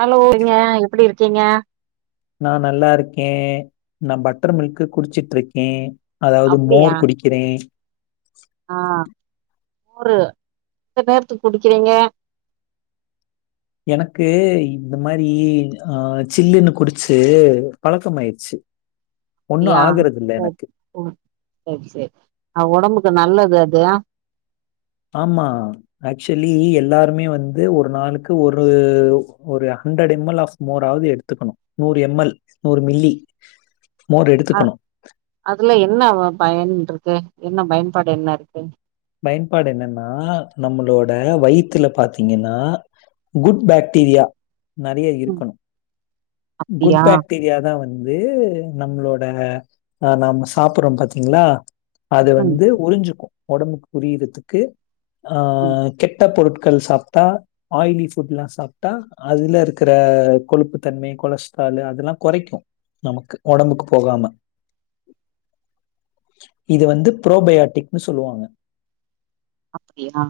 ஹலோங்க எப்படி இருக்கீங்க நான் நல்லா இருக்கேன். நான் பட்டர் மில்க்கு குடிச்சிட்டு இருக்கேன் அதாவது மோர் குடிக்கிறேன் ஆஹ் மோரு இந்த நேரத்துக்கு குடுக்கிறீங்க எனக்கு இந்த மாதிரி அஹ் சில்லுன்னு குடிச்சு பழக்கமாயிருச்சு ஒண்ணும் யா ஆகுறதில்ல செரி எனக்கு. [inaudible] செரி செரி ஆஹ் ஒடம்புக் கு நல்லது அது ஆமா ஆக்சுவலி எல்லாருமே வந்து ஒரு நாளுக்கு ஒரு ஒரு ஹண்ட்ரட் எம் எல் ஆப் மோர் ஆவது எடுத்துக்கணு நூறு எம் எல் நூறு மில்லி மோர் அ எடுத்துக்கணும். அதுல என்ன பயன் இருக்கு என்ன பயன்பாடு என்ன இருக்கு பயன்பாடு என்னன்னா நம்மளோட வயிறத்துல பாத்தீங்கன்னா குட் பாக்டீரியா நறைய ம் இருக்கணு குட் அப்டியா பாக்டீரியா தா வந் து நம்மளோட ஆஹ் நாம சாப்படுறோ பாத்தீங்களா அது ம் வந்து உறிஞ்சுக்கு ஒடம்புக்கு புரியறதுக்கு ம் அஹ் கெட்ட பொருட் கள் சாப்டா ஆயிலி ஃபுட்ல்லா சாப்டா அதுல இருக்கிற கொழுப்பு தன்மை கொலஸ்ட்ரலு அதெல்லா குறைக்கு நமக்கு ஒடம்புக்கு போகாம இது வந்து புரோபயாட்டிக்ன்னு சொல்லுவாங்க அப்டியா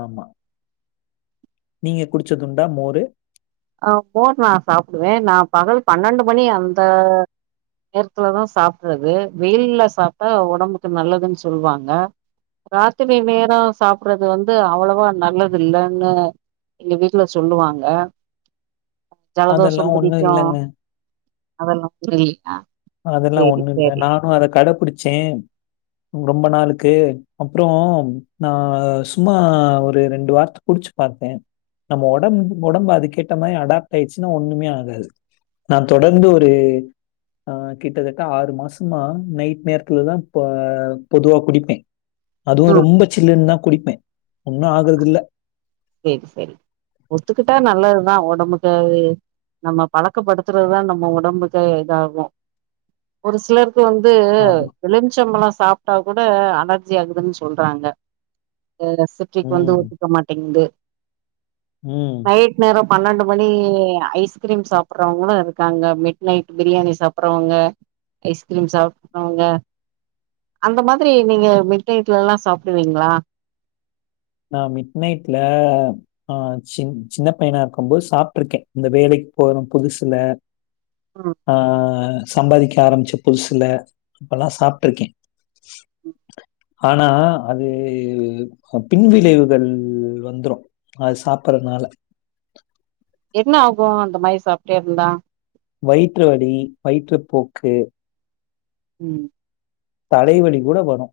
ஆமா நீங்க குடிச்சதுண்டா மோரு அஹ் மோர் நா சாப்டுவே நா பகல் பன்னெண்டு மணி அந்த நேரத்துலதா சாப்டுறது வெயில்ல சாப்ட்டா ஒடம்புக்கு நல்லதுன்னு சொல்லுவாங்க ராத்திரி நேரம் சாப்டுறது வந்து அவ்ளோவா நல்லது இல்லைன்னு எங்க வீட்டுல சொல்லுவாங்க அதெல்லாம் ஜலதோஷம் ஒண்ணும் புடிக்கு இல்லங்க. அதெல்லா [inaudible] அதெல்லா சேரி ஒண்ணு இல்ல சேரி நானும் அத கடைபிடிச்சே ரொம்ப நாளுக்கு அப்புறம் நான் சும்மா ஒரு ரெண்டு வாரத்தை புடிச்சு பார்த்தேன் நம்ம உடம்பு உடம்பு அது கேட்ட மாதிரி அடாப்ட் ஆயிடுச்சுன்னா ஒண்ணுமே ஆகாது நான் தொடர்ந்து ஒரு ஆ கிட்டத்தட்ட ஆறு மாசமா நைட் நேரத்துல தான் பொதுவா குடிப்பேன் அதுவும் ம் ரொம்ப சில்லுன்னுதா குடிப்பேன் ஒண்ணும் ஆகுறது இல்ல சரி சரி ஒத்துக்கிட்டா நல்லதுதான் உடம்புக்கு நம்ம பழக்கப்படுத்துறது தான் நம்ம உடம்புக்கு இதாகும் ஒரு சிலர் இப்ப வந்து ஆமா. எழுமிச்சம் பழம் சாப்பிட்டா கூட அலர்ஜி ஆகுதுன்னு சொல்றாங்க அசிட்டிக் வந்து ம். ஒத்துக்க மாட்டேங்குது ம். நைட் நேரம் பன்னெண்டு மணி ஐஸ்கிரீம் சாப்பிட்றவங்களும் இருக்காங்க மிட் நைட் பிரியாணி சாப்பிறவங்க ஐஸ்கிரீம் சாப்றவங்க அந்த மாதிரி நீங்க மிட் நைட்லெலாம் சாப்பிடுவீங்களா நா மிட் நைட்ல ஆ சின் சின்ன பையனா இருக்கும் போது சாப்ட்ருக்கே இந்த வேலைக்கு போறோ புதுசுல ம் ஆ சம்பாதிக்க ஆரம்பிச்ச புதுசுல அப்பல்லா சாப்ட்ருக்கே ஆனா அது பின்விளைவுகள் வந்துரு அது சாப்பறனால என்ன ஆகு அந்த மாரி சாப்ட்டே இருந்தா வயிற்றுவலி வயிற்றுபோக்கு ம் தலைவலி கூட வரு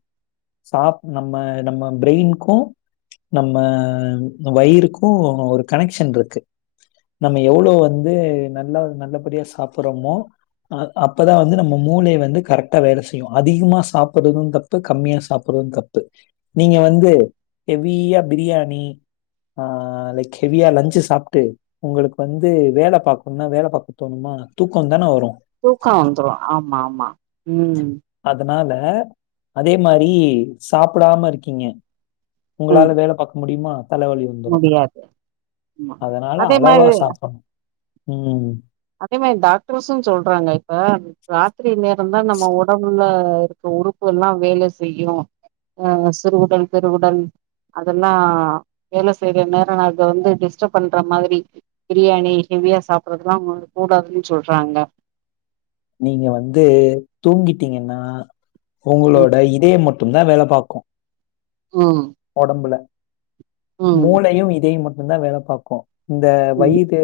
சாப் நம்ம நம்ம பிரெயின்க்கு நம்ம வயிறுக்கு ஒரு கனெக்ஷன் இருக்கு நம்ம எவ்ளோ வந்து நல்லா நல்லபடியா சாப்படறமோ அ அப்பதா வந்து நம்ம மூளைய வந்து கரெக்டா வேல செய்யு அதிகமா சாப்படறது தப்பு கம்மிய சாப்பறது தப்பு நீங்க வந்து ஹெவியா பிரியாணி ஆ லைக் ஹெவியா லன்ச்சு சாப்ட்டு உங்களுக்கு வந்து வேல பாக்கணுனா வேல பாக்க தோணுமா தூக்கந்தான வரு தூக்க வந்துரு ஆமா ஆமா ம் அதனால அதே மாரி சாப்படாம இருக்கிங்க உங்களால ம் வேல பாக்க முடியுமா தலவலி வந்துரு முடியாது ஆமா அதனால அதே மாரி அளவா சாப்ப ம் அதே மாரி டாக்டர்ஸு சொல்றாங்க இப்ப ராத்திரி நேர ந்தா நம்ம ஒடம்புல இருக்க உறுப்புகள்லா வேலை செய்யு அ சிறுகுடல் பெருகுடல் அதெல்லா வேலை செய்ற நேர அத வந்து டிஸ்டர் பண்ற மாதிரி பிரியாணி ஹெவியா சாப்படறதுலா கூடாதுன் சொல்றாங்க நீங்க வந்து தூங்கிட்டிங்கன்னா ம் உங்களோட இதயம் ம ட்டுந்தா வேல பாக்கு ம் ஒடம்புல ம் மூளையு இதய ம ட்டுந்தா வேல பாக்கு இந்த வயிறு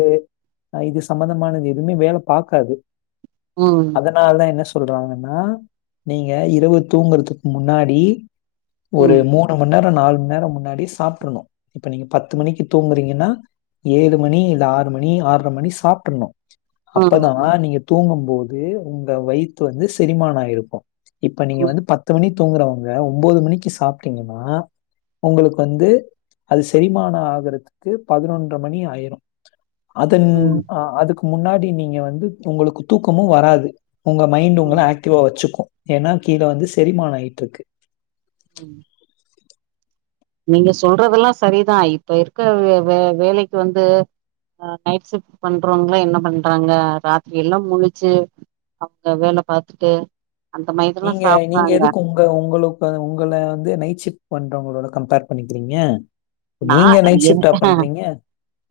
அ இது சம்பந்தமானது எதுமே வேல பாக்காது ம் அதனாலதா என்ன சொ சொல்றாங்கனா நீங்க இரவு தூங்குறதுக்கு முன்னாடி ம் ஒரு ம் மூணு மண் நேர நாலு மண் நேர முன்னாடி சாப்ட்றணு இப்ப நீங்க பத்து மணிக்கு தூங்கறிங்கனா ஏழு மணி இல்ல ஆறு மணி ஆறர மணி சாப்ட்ரணு ம் அப்பதா ம் நீங்க தூங்கும் போது உங்க வயித்து வந்து செரிமான ஆயிருக்கு இப்ப நீங்க வந்து பத்து மணிக் தூங்குறவங்க ஒம்போது மணிக்கு சாப்ட்டிங்க னா உங்களுக்கு வந்து அது செரிமான ஆகறதுக்கு பதினொன்ற மணி ஆயிரு அதுன் ம் ம் ஆ அதுக்கு முன்னாடி நீங்க வந்து உங்களுக்கு தூக்கமு வராது உங்க மைண்டு உங்கள ம் ஆக்டிவா வெச்சுக்கு ஏனா கீழ வந்து செரிமான ஆயிட்ருக்கு ம் நீங்க சொல்றதெல்லா சரிதா இப்ப இருக்க வே வே வேலைக்கு வந்து அ நைட் ஷிப்ட் பண்றவங்லா என்ன பண்றாங்க ராத்திரி எல்லா முழிச்சு அவங்க வேல பாத்துட்டு அந்த மாரிதெல்லா நீங்க நீங்க சாப்றாங்க எதுக்கு உங்க உங்களுக் உங்கள வந்து நைட் ஷிஃப்ட் பண்றவங்களோட கம்பேர் பண்ணிக்கிறிங்க நா என்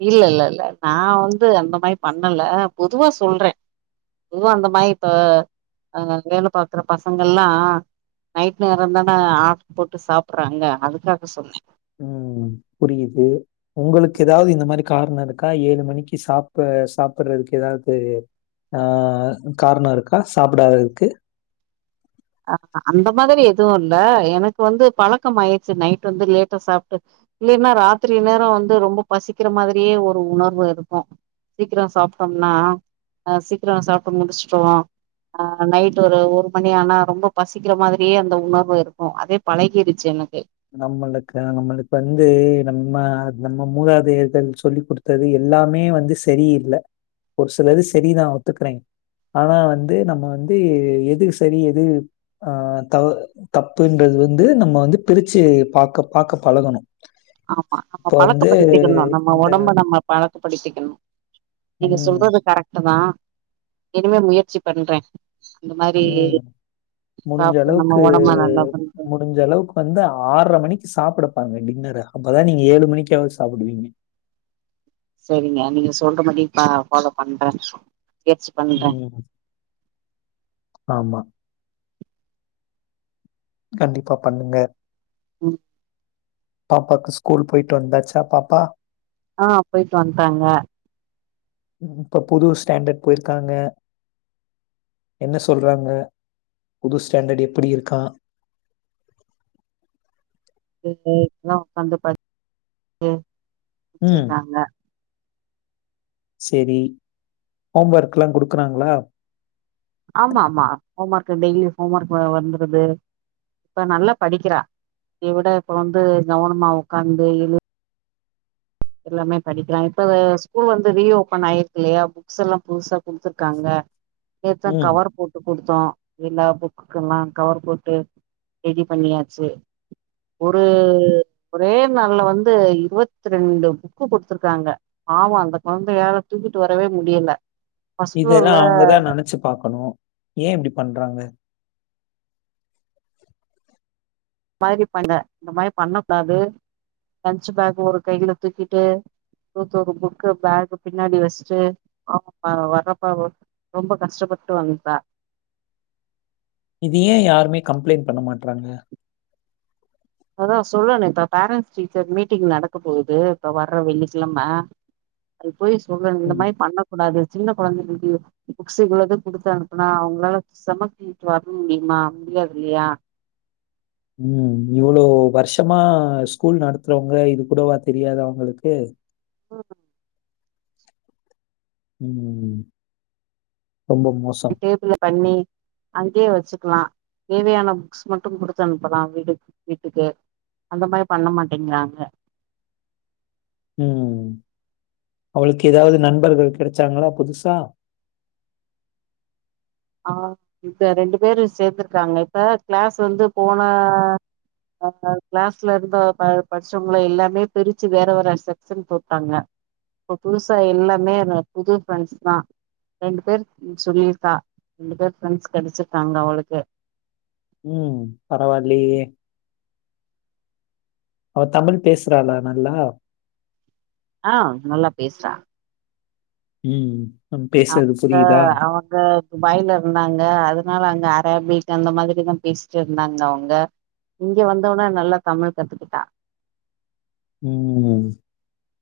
இல்ல இல்ல இல்ல நா வந்து அந்த மாரி பண்ணல பொதுவா சொல்றே பொதுவா அந்த மாரி இப்ப வேல பாக்கற பசங்கெல்லா நைட் நேரந்தான ஆர்டர் போட்டு சாப்படறாங்க அதுக்காக சொன்னே ம் புரியுது உங்களுக்கு எதாவுது இந்த மாரி காரண இருக்கா ஏழு மணிக்கு சாப்ப சாப்படுறதுக்கு எதாவுது ஆ காரண இருக்கா சாப்படாததுக்கு அ அந்த மாதிரி எதுவு இல்ல எனக்கு வந்து பழக்கம் ஆயிடுச்சு நைட் வந்து லேட்டா சாப்ட்டு இல்லைனா ராத்திரி நேர வந்து ரொம்ப பசிக்கிற மாதிரியே ஒரு உணர்வு இருக்கு சீக்கிர சாப்ட்டம்னா அ சீக்கிர சாப்ட்டு முடிச்சுட்டோ ஆ நைட் ஒரு ஒரு மணி ஆனா ரொம்ப பசிக்கிற மாதிரியே அந்த உணர்வு இருக்கு அதே பழகிடுச்சு எனக்கு நம்மளுக்கு நம்மளுக்கு வந்து நம்ம நம்ம மூதாதையர்கள் சொல்லி குடுத்தது எல்லாமே வந்து சரி இல்ல ஒரு சிலது சரிதா ஒத்துக்கறே ஆனா வந்து நம்ம வந் து எது சரி எது ஆ த தப்புன்றது வந்து நம்ம வந்து பிரிச்சு பாக்க பாக்க பழகணு ஆமா நம்ம பழக்க படுத்திக்கணு நம்ம இந்த ஒடம்ப நம்ம பழக்க படுத்திக்கணு நீங்க ம். சொல்றது கரெக்ட்டுதா இனிமே முயற்சி பண்றே இந்த மாரி ம் சாப்ட்டு நம்ம முடிஞ்சளவுக்கு ஒடம்ப நல்லா பண்ற முடிஞ்ச அளவுக்கு வந்து ஆறர மணிக்கு சாப்பட பாருங்க டின்னர அப்பதா நீங்க ஏழு மணிக்காவது சாப்டுவிங்க சரிங்க நீங்க சொல்ற மாரி நா ஃபாலோ பண்ற உம் ஆமா கண்டிப்பா பண்ணுங்க ம் பாப்பாக்கு ஸ்கூல் போயிட்டு வந்தாச்சா பாப்பா ஆஹ் போயிட்டு வன்டாங்க இப்ப புது ஸ்டாண்டர்ட் போயிருக்காங்க என்ன சொல்றாங்க புது ஸ்டாண்டர்டு எப்படி இருக்கா வீட்ல எல்லாம் உட்காந்து படிக் து வச்சிருக்காங்க செரி ஹோம்வர்க்லா குடுக்குறாங்ளா ஆமாமா homework daily homework வ வந்துருது இப்ப நல்லா படிக்கிறா முந்த விட இப்ப வந்து கவனமா உக்காந்து எழு எல்லாமே படிக்கலாம் இப்ப ஸ்கூல் வந்து ரீஓபன் ஆயிருக்கு இல்லையா புக்ஸ் எல்லாம் புதுசா குடுத்துருக்காங்க நேத்தா ம். கவர் போட்டு கொடுத்து தோம் எல்லா புக்குக்குலா கவர் போட்டு ரெடி பண்ணியாச்சு ஒரு ஒரே நாள்ல வந்து இருபத்தி ரெண்டு புக்கு குடுத்திருக்காங்க பாவொ அந்த கொழந்தையால தூக்கிட்டு வரவே முடியல ஃபர்ஸ்ட் இதெல்லா ஃப்ளோர்ல அவங்கதா நெனைச்சு பாக்கணு ஏன் இப்படி பண்றாங்க மாதிரி பண்ண இந்த மாதிரி பண்ணக் கூடாது லன்சு பேக் ஒரு கையில தூக்கிட்டு [unintelligible] புக்கு பேக்கு பின்னாடி வச்சுட்டு அவ வர்றப்ப ரொம்ப கஷ்டப்பட்டு வந்ட்டா இது ஏ யாருமே கம்ப்ளைண்ட் பண்ண மாட்றாங்க அதா சொல்லணு இப்ப பேரண்ட்ஸ் டீச்சர் மீட்டிங் நடக்க போகுது இப்ப வர்ற வெள்ளிகெழம போய் சொல்லணு இந்த ம். மாரி பண்ணக் கூடாது சின்ன கொழந்தைகளுக்கு புக்ஸ் இவ்ள இது குடுத்து அனுப்புனா அவங்களால செமத்திட்டு வர முடியுமா முடியாதில்லையா ம் இவ்வளவு வருஷமா ஸ்கூல் நடத்துறவங்க இது கூடவா தெரியாது அவங்களுக்கு ம் உம் ம் ரொம்ப மோசம். டேபுள பண்ணி அங்கேயே வச்சுக்கலா தேவையான புக்ஸ் மட்டும் குடுத்து அனுப்பலாம் வீட்டுக் வீட்டுக்கு அந்த மாரி பண்ண மாட்டேங்கிறாங்க உம் அவளுக்கு ஏதாவது நண்பர்கள் கெடைச்சாங்களா புதுசா ஆ இப்ப ரெண்டு பேரும் சேத்துருக்காங்க இப்ப க்ளாஸ் வந்து போன அ க்ளாஸ்ல இருந்த ப படிச்சுவுங்கள எல்லாமே பிரிச்சு வேற வேற செக்க்ஷன் போட்டாங்க இப்ப புதுசா எல்லாமே புது ஃப்ரெண்ட்ஸ்தா ரெண்டு பேர் சொல்லிருக்கா ரெண்டு பேர் ஃப்ரெண்ட்ஸ் கெடிச்சிருக்காங்க அவளுக்கு பரவாயில்லயே அவ தமிழ் பேசுறாளா நல்லா ஆ நல்லா பேஸ்றா உம் ம் நம்ம பேசுறது அவுங்க புரியுதா? அவங்க ஃபாய்ல இருந்தாங்க அதனால அங்க பேபீட் அந்த மாரிதா பேசிட்டு இருந்தாங்க அவுங்க இங்க வந்தோன நல்லா தமிழ் கத்துக்கிட்டா உம் ம்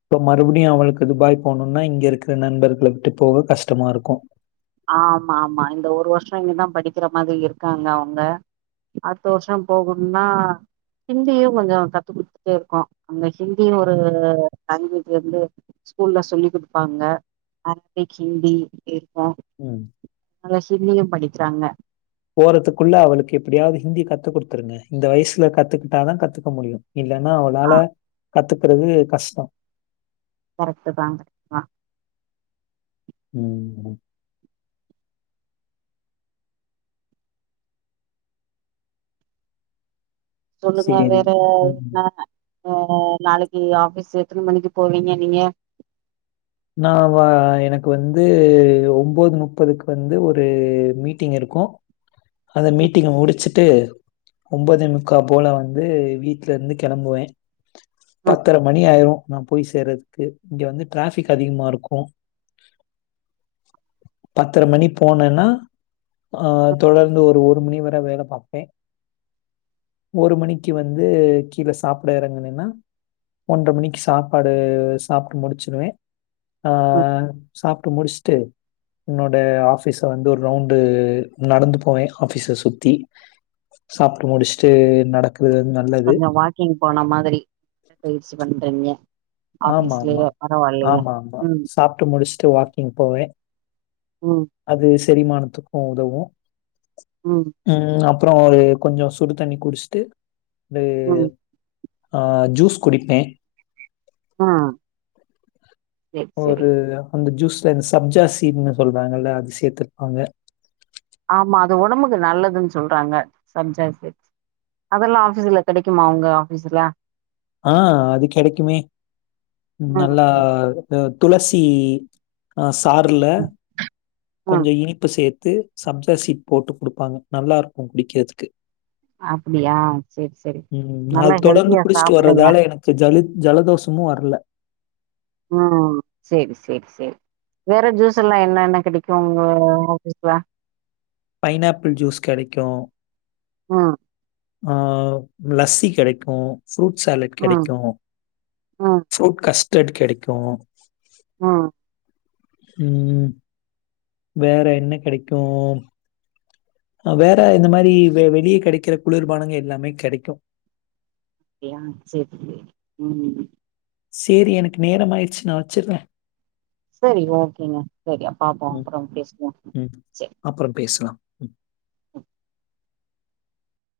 இப்ப மறுபடியு அவளுக்கு தபாய் போணுன்னா இங்க இருக்குற நண்பர்கள விட்டு போக கஷ்டமா இருக்கும் ஆமா ஆமா இந்த ஒரு வருஷோ இங்கதா படிக்கிற மாதிரி இருக்காங்க அவுங்க அத்து வருஷோ போகணும்னா ஹிந்தியு கொஞ்சோ கத்து குடுத்துட்டே இருக்கோ அங்க ஹிந்தியும் ஒரு லாங்குவேஜ் வந்து ஸ்கூல்ல சொல்லிக் குடுப்பாங்க [unintelligible] ஹிந்தி இருக்கும் உம் நல்லா ஹிந்தியும் படிக்கிறாங்க போறதுக்குள்ள அவளுக்கு எப்டியாவது ஹிந்தி கத்து குடுத்துருங்க இந்த வயசுல கத்துக்கிட்டாதா கத்துக்க முடியும் இல்லன்னா ஆ அவளால கத்துக்குறது கஷ்டோ கரெக்ட்தாங்க ஆ உம் ம் சொல்லுங்க சரி. வேற ம். என்ன அ நாளைக்கி ஆபீஸ் எத்தன மணிக்கு போவீங்க நீங்க நான் வா எனக்கு வந்து ஒன்போது முப்பதுக்கு வந்து ஒரு மீட்டிங் இருக்கும் அத ம் மீட்டிங்க முடிச்சுட் விட்டு ஒன்பதே முக்கா போல வந்து வீட்ல இருந்து கெளம்புவே ம் பத்தரை மணி ஆயிரு நா போய் சேர்றதுக்கு இங்க வந்து ஃடிராபிக் அதிகமா இருக்கும் பத்தரை மணி போனேன்னா ஆ தொடர்ந்து ஒரு ஒரு மணி வரை வேல பாப்பே ஒரு மணிக்கு வந்து கீழே சாப்ட எறங்கனன்னா ஒன்றரை மணிக்கு சாப்பாடு சாப்டு முடிச்சுடுவே ஆ ம் சாப்ட்டு முடிச்சுட்டு என்னோட ஆபிஸ வந்து ஒரு ரவுண்டு நடந்து போவேன் ஆபீஸை சுத்தி சாப்டு முடிச்சுட்டு நடக்க கொஞ்சோ வாக்கிங் போன மாதிரி பயிற்சி பண்றீங்க ஆமா ஆமா ஆஃபீஸ்லயே பரவாயில்லையே ஆமா ஆமா ம் சாப்ட்டு முடிச்சுட்டு வாக்கிங் போவே ம் அது செரிமானத்துக்கும் உதவும் ம் உம் அப் அப்ரோ ஒரு கொஞ்சோ சுடு தண்ணி குடிச்ட்டு வந்து ம் ஆ ஜூஸ் குடிப்பே ஆ செரி செரி ஒரு அந்த ஜூஸ் இந்த சப்ஜா சீட்னு சொல்றாங்கல்ல அது சேத்துருப்பாங்க ஆமா அது ஒடம்புக்கு நல்லதுன் சொல்றாங்க சப்ஜா சீட்ஸ் அதெல்லா ஆபீஸ்ல கெடைக்குமா உங்க ஆபீஸ்ல ஆ அது கெடைக்குமே ம் நல்லா துளசி ஆ சாறுல ம் கொஞ்ச ம் இனிப்பு சே து சப்ஜி சீட் போட்டு குடுப்பாங்க நல்லா இருக்கு குடிக்கறதுக்கு அப்டியா சேர் செரி நல்லா ஹெல்த்தியா சாப் தால எனக்கு ஜல ஜலதோஷமு வரல ம் செரி செரி செரி வேற ஜூஸ் எல்லா என்னென்ன கெடைக்கு உங்க ஆஃபீஸ்ல பைனாப்பிள் ஜூஸ் கெடைக்கு ம் ஆ லஸ்ஸி கெடைக்கு ஃப்ரூட் சாலட் ம் கெடைக்கு ம் ஃப்ரூட் கஸ் லெட் கெடைக்கு ம் ம் வேற என்ன கெடைக்கு அ வேற இந்த மாரி வெ வெளிய கெடைக்கிற குளிர்பானங்க எல்லாமே கெடைக்கு அப்டியா செரி செரி ம் சேரி எனக்கு நேரம் ஆயிடுச்சு நா வெச்சிர்ற சரி ஓகேங்க சரி பாப்போ ம், அப்றொம் பேசுவோ செ அப்புறம் பேசலாம். ம்